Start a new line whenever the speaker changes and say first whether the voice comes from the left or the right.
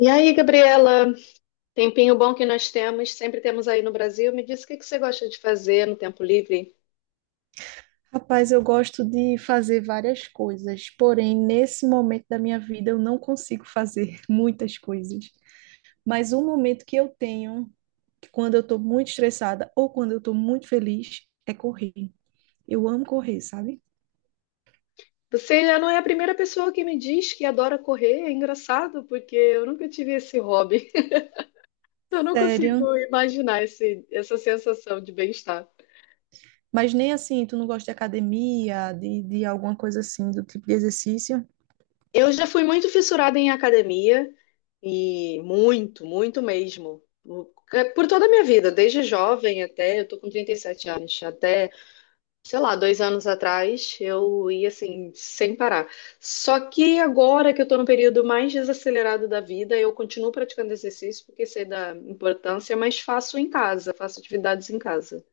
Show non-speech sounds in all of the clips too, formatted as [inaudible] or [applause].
left: E aí, Gabriela, tempinho bom que nós temos, sempre temos aí no Brasil. Me diz o que que você gosta de fazer no tempo livre?
right: Rapaz, eu gosto de fazer várias coisas, porém, nesse momento da minha vida, eu não consigo fazer [laughs] muitas coisas. Mas um momento que eu tenho, que quando eu estou muito estressada ou quando eu estou muito feliz, é correr. Eu amo correr, sabe?
left: Você já não é a primeira pessoa que me diz que adora correr, é engraçado, porque eu nunca tive esse hobby. [laughs] Eu não
right: Sério.
left: consigo imaginar essa sensação de bem-estar.
right: Mas nem assim, tu não gosta de academia, de alguma coisa assim, do tipo de exercício?
left: Eu já fui muito fissurada em academia, e muito, muito mesmo. Por toda a minha vida, desde jovem até, eu tô com 37 anos, até sei lá, 2 anos atrás, eu ia assim, sem parar. Só que agora que eu tô no período mais desacelerado da vida, eu continuo praticando exercício porque sei da importância, mas faço em casa, faço atividades em casa.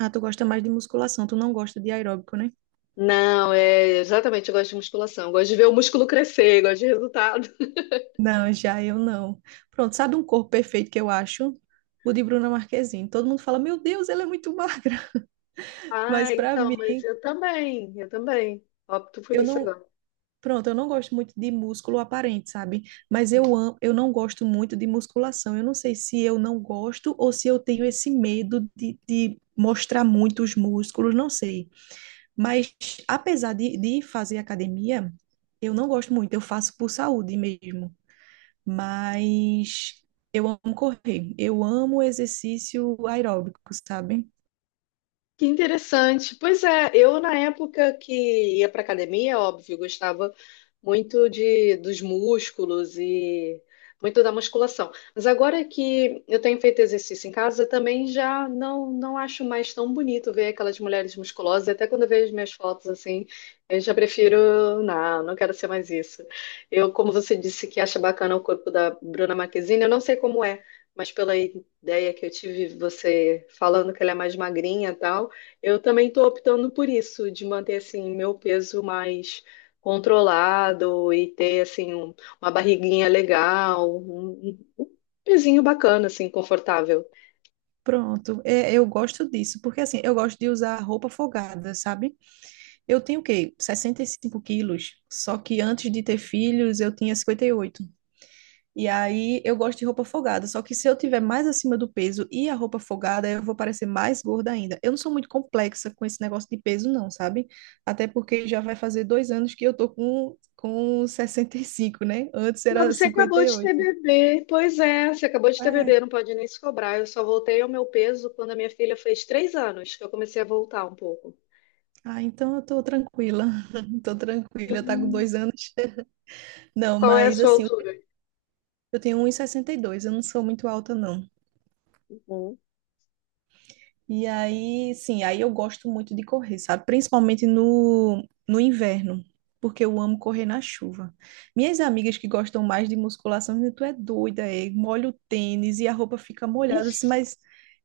right: Ah, tu gosta mais de musculação, tu não gosta de aeróbico, né?
left: Não, é exatamente, eu gosto de musculação, eu gosto de ver o músculo crescer, eu gosto de resultado. [laughs]
right: Não, já eu não. Pronto, sabe um corpo perfeito que eu acho? O de Bruna Marquezine. Todo mundo fala, meu Deus, ela é muito magra. [laughs] Mas
left: Ah,
right: pra
left: então,
right: mim,
left: mas eu também, eu também. Opto por
right: eu
left: isso
right: não.
left: agora.
right: Pronto, eu não gosto muito de músculo aparente, sabe? Mas eu amo, eu não gosto muito de musculação. Eu não sei se eu não gosto ou se eu tenho esse medo de mostrar muito os músculos, não sei. Mas apesar de fazer academia, eu não gosto muito. Eu faço por saúde mesmo. Mas eu amo correr, eu amo exercício aeróbico, sabe?
left: Que interessante. Pois é, eu na época que ia para academia, óbvio, gostava muito de dos músculos e muito da musculação. Mas agora que eu tenho feito exercício em casa, também já não acho mais tão bonito ver aquelas mulheres musculosas. Até quando eu vejo minhas fotos assim, eu já prefiro, não, não quero ser mais isso. Eu, como você disse que acha bacana o corpo da Bruna Marquezine, eu não sei como é. Mas pela ideia que eu tive, você falando que ela é mais magrinha e tal, eu também estou optando por isso, de manter assim meu peso mais controlado e ter assim uma barriguinha legal, um pezinho bacana, assim, confortável.
right: Pronto, é, eu gosto disso, porque assim, eu gosto de usar roupa folgada, sabe? Eu tenho o quê? Sessenta e cinco quilos, só que antes de ter filhos eu tinha 58. E aí eu gosto de roupa folgada, só que se eu tiver mais acima do peso e a roupa folgada, eu vou parecer mais gorda ainda. Eu não sou muito complexa com esse negócio de peso, não, sabe? Até porque já vai fazer dois anos que eu tô com sessenta e cinco, né? Antes era
left: Mas você acabou de ter
right: 58.
left: bebê, pois é, você acabou de ter
right: É,
left: bebê, não pode nem se cobrar. Eu só voltei ao meu peso quando a minha filha fez 3 anos, que eu comecei a voltar um pouco.
right: ah, então eu tô tranquila, [laughs] tô tranquila, tá com
left: Sim.
right: dois anos. Não,
left: Qual é a
right: mas
left: sua
right: assim,
left: altura?
right: eu tenho um e sessenta e dois, eu não sou muito alta, não.
left: Uhum.
right: E aí, sim, aí eu gosto muito de correr, sabe? Principalmente no, no inverno, porque eu amo correr na chuva. Minhas amigas que gostam mais de musculação, dizem, tu é doida, é, molha o tênis e a roupa fica molhada, assim, mas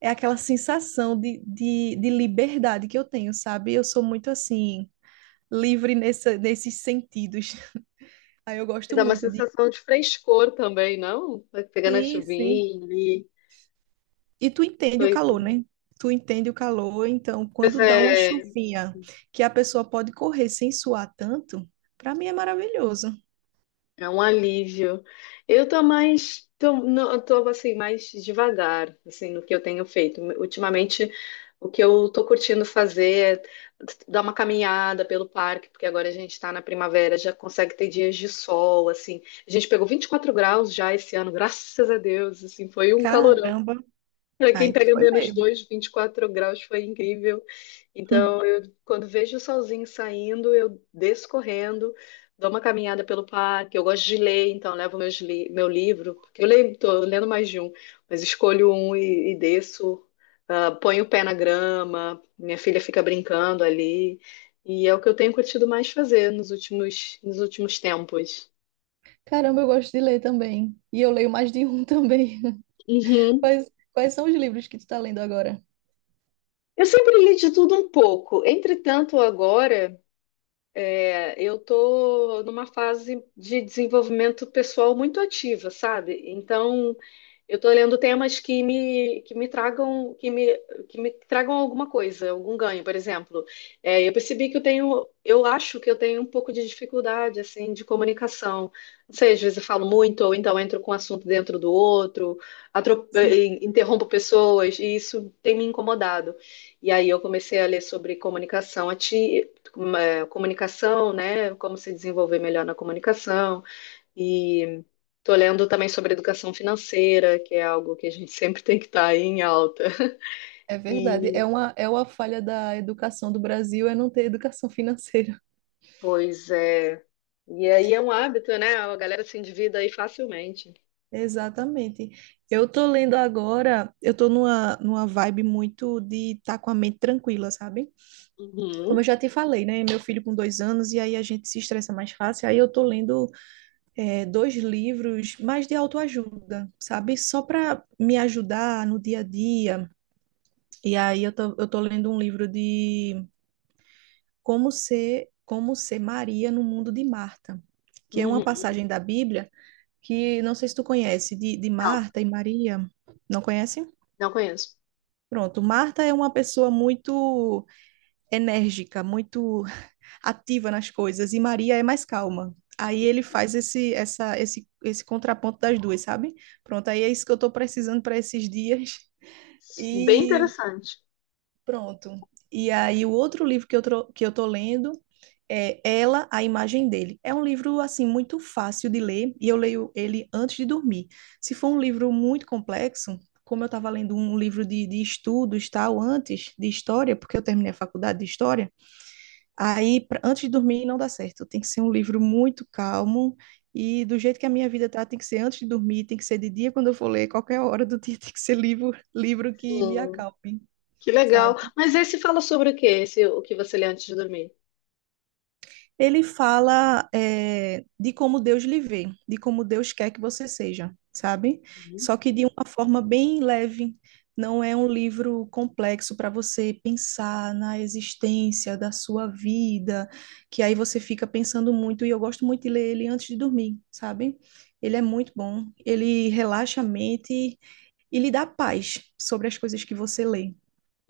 right: é aquela sensação de liberdade que eu tenho, sabe? Eu sou muito assim, livre nessa, nesses sentidos. [laughs] Aí eu
left: E
right: gosto
left: dá uma
right: muito de.
left: sensação de frescor também, não? Vai pegando a
right: Sim, sim.
left: chuvinha ali.
right: E tu entende o
left: Pois
right: calor, né? Tu entende o calor, então
left: pois
right: quando
left: é,
right: dá uma chuvinha que a pessoa pode correr sem suar tanto, para mim é maravilhoso.
left: É um alívio. Eu tô mais, tô, não, eu tô assim mais devagar, assim, no que eu tenho feito. Ultimamente, o que eu tô curtindo fazer é dar uma caminhada pelo parque, porque agora a gente tá na primavera, já consegue ter dias de sol, assim. A gente pegou 24 graus já esse ano, graças a Deus, assim, foi um
right: Caramba.
left: para quem
right: Ai, tu
left: pega
right: foi
left: menos
right: mesmo.
left: dois, 24 graus foi incrível. Então,
right: [laughs]
left: eu, quando vejo o solzinho saindo, eu desço correndo, dou uma caminhada pelo parque. Eu gosto de ler, então levo meu livro, porque eu leio, tô lendo mais de um, mas escolho um e desço, ah, ponho o pé na grama, minha filha fica brincando ali. E é o que eu tenho curtido mais fazer nos últimos tempos.
right: Caramba, eu gosto de ler também. E eu leio mais de um também. [laughs]
left: Uhum.
right: Quais, quais são os livros que tu tá lendo agora?
left: Eu sempre li de tudo um pouco. Entretanto, agora é, eu estou numa fase de desenvolvimento pessoal muito ativa, sabe? Então, eu estou lendo temas que me tragam alguma coisa, algum ganho, por exemplo. É, eu percebi que eu tenho, eu acho que eu tenho um pouco de dificuldade, assim, de comunicação. Não sei, às vezes eu falo muito, ou então entro com um assunto dentro do outro,
right: Sim,
left: interrompo pessoas, e isso tem me incomodado. E aí eu comecei a ler sobre comunicação ativa, uma comunicação, né? Como se desenvolver melhor na comunicação. E estou lendo também sobre educação financeira, que é algo que a gente [laughs] sempre tem que estar em alta.
right: é verdade.
left: E,
right: É uma falha da educação do Brasil é não ter educação [laughs] financeira.
left: pois é. E aí é um hábito, né? A galera se endivida aí facilmente.
right: Exatamente. Eu tô lendo agora, eu tô numa, numa vibe muito de estar com a mente tranquila, sabe? Como eu
left: Uhum,
right: já te falei, né? Meu filho com dois anos, e aí a gente se estressa mais fácil. Aí eu tô lendo dois livros mais de autoajuda, sabe? Só para me ajudar no dia a dia. E aí eu tô lendo um livro de Como Ser, Como Ser Maria no Mundo de Marta, que é uma
left: uhum.
right: passagem da Bíblia que não sei se tu conhece, de
left: Não,
right: Marta e Maria. Não conhece?
left: não conheço.
right: Pronto, Marta é uma pessoa muito enérgica, muito ativa nas coisas e Maria é mais calma. Aí ele faz esse, essa, esse contraponto das duas, sabe? Pronto, aí é isso que eu estou precisando para esses dias.
left: Bem
right: E
left: interessante.
right: pronto. E aí o outro livro que eu, tro- que eu tô lendo é Ela, a Imagem Dele. É um livro, assim, muito fácil de ler e eu leio ele antes de dormir. Se for um livro muito complexo, como eu estava lendo um livro de estudos, tal, antes de história, porque eu terminei a faculdade de história. Aí, pra- antes de dormir, não dá certo. Tem que ser um livro muito calmo. E do jeito que a minha vida tá, tem que ser antes de dormir, tem que ser de dia quando eu for ler, qualquer hora do dia [laughs] tem que ser livro, livro que me
left: Sim,
right: acalme,
left: que legal.
right: sabe?
left: Mas esse fala sobre o quê? Esse, o que você lê antes de dormir?
right: Ele fala é, de como Deus lhe vê, de como Deus quer que você seja, sabe?
left: Uhum.
right: Só que de uma forma bem leve. Não é um livro complexo para você pensar na existência da sua vida, que aí você fica pensando muito. E eu gosto muito de ler ele antes de dormir, sabe? Ele é muito bom. Ele relaxa a mente e lhe dá paz sobre as coisas que você lê.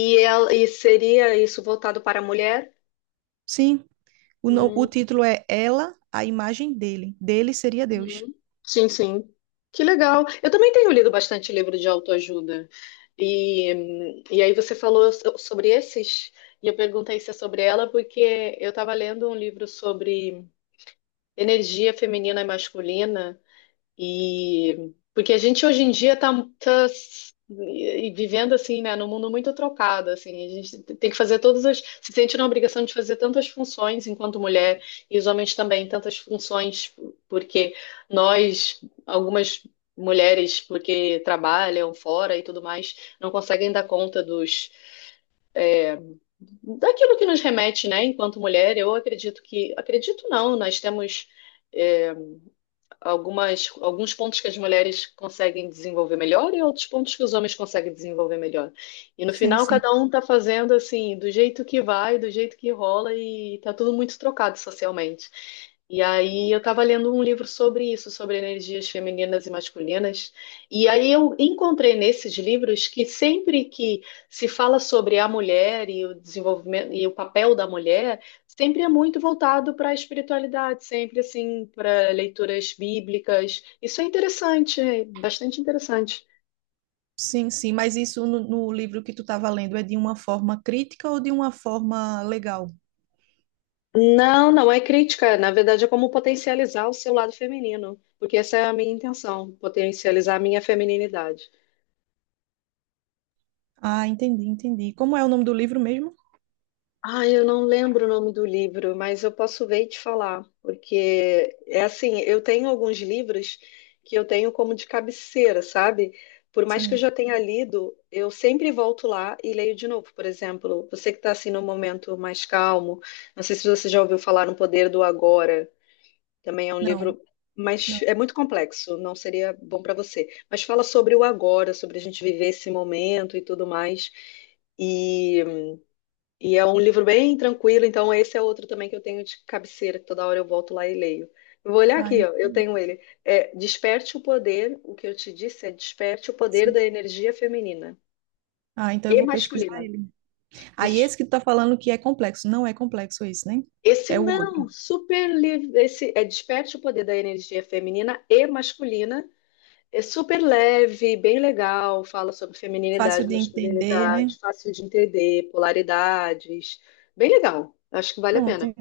left: E, e seria isso voltado para a mulher?
right: Sim, o, no- o título é Ela, a Imagem Dele. Dele seria Deus.
left: Uhum. Sim, sim. Que legal. Eu também tenho lido bastante livro de autoajuda. E aí você falou sobre esses, e eu perguntei se é sobre ela, porque eu estava lendo um livro sobre energia feminina e masculina. E porque a gente hoje em dia está vivendo assim, né, num mundo muito trocado, assim, a gente tem que fazer todas as, se sente na obrigação de fazer tantas funções enquanto mulher e os homens também tantas funções, porque nós, algumas mulheres, porque trabalham fora e tudo mais, não conseguem dar conta dos daquilo que nos remete, né, enquanto mulher. Eu acredito que, acredito não, nós temos é, algumas, alguns pontos que as mulheres conseguem desenvolver melhor e outros pontos que os homens conseguem desenvolver melhor. E no
right: Sim,
left: final,
right: sim.
left: cada um tá fazendo assim, do jeito que vai, do jeito que rola, e tá tudo muito trocado socialmente. E aí eu estava lendo um livro sobre isso, sobre energias femininas e masculinas. E aí eu encontrei nesses livros que sempre que se fala sobre a mulher e o desenvolvimento e o papel da mulher, sempre é muito voltado para a espiritualidade, sempre assim, para leituras bíblicas. Isso é interessante, é bastante interessante.
right: Sim, sim, mas isso no, no livro que tu estava lendo é de uma forma crítica ou de uma forma legal?
left: Não, não é crítica, na verdade é como potencializar o seu lado feminino, porque essa é a minha intenção, potencializar a minha femininidade.
right: Ah, entendi, entendi. Como é o nome do livro mesmo?
left: Ah, eu não lembro o nome do livro, mas eu posso ver e te falar, porque é assim, eu tenho alguns livros que eu tenho como de cabeceira, sabe? Por mais que eu
right: Sim.
left: já tenha lido, eu sempre volto lá e leio de novo. Por exemplo, você que está assim num momento mais calmo, não sei se você já ouviu falar no Poder do Agora, também é um
right: Não,
left: livro, mas
right: não.
left: é muito complexo, não seria bom para você. Mas fala sobre o agora, sobre a gente viver esse momento e tudo mais. E e é um livro bem tranquilo, então esse é outro também que eu tenho de cabeceira, que toda hora eu volto lá e leio. Eu vou olhar
right: Ah,
left: aqui, ó, eu
right: entendi.
left: tenho ele. É Desperte o Poder, o que eu te disse é Desperte o Poder da
right: Sim.
left: Energia Feminina
right: Ah, então eu
left: e
right: vou
left: Masculina.
right: pesquisar ele. Aí
left: Des-
right: esse que tu tá falando que é complexo, não é complexo esse, né?
left: Esse
right: É o outro.
left: não, super livre, esse é Desperte o Poder da Energia Feminina e Masculina. É super leve, bem legal, fala sobre feminilidade,
right: Fácil de entender, né?
left: masculinidade, fácil de entender, polaridades. Bem legal, acho que vale a
right: Pronto.
left: pena.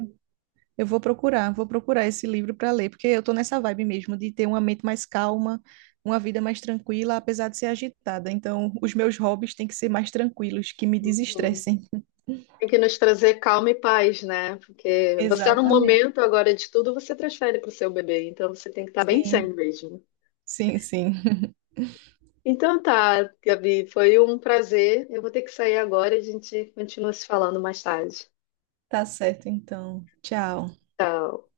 right: Eu vou procurar esse livro para ler, porque eu tô nessa vibe mesmo de ter uma mente mais calma, uma vida mais tranquila, apesar de ser agitada. Então, os meus hobbies têm que ser mais tranquilos, que me
left: Uhum.
right: desestressem.
left: Tem que nos trazer calma e paz, né? Porque você tá no
right: Exatamente.
left: momento agora de tudo você transfere para o seu bebê, então você tem que estar bem
right: Sim,
left: sendo mesmo.
right: sim, sim. [laughs]
left: Então tá, Gabi, foi um prazer. Eu vou ter que sair agora e a gente continua se falando mais tarde.
right: Tá certo, então. Tchau.
left: Tchau.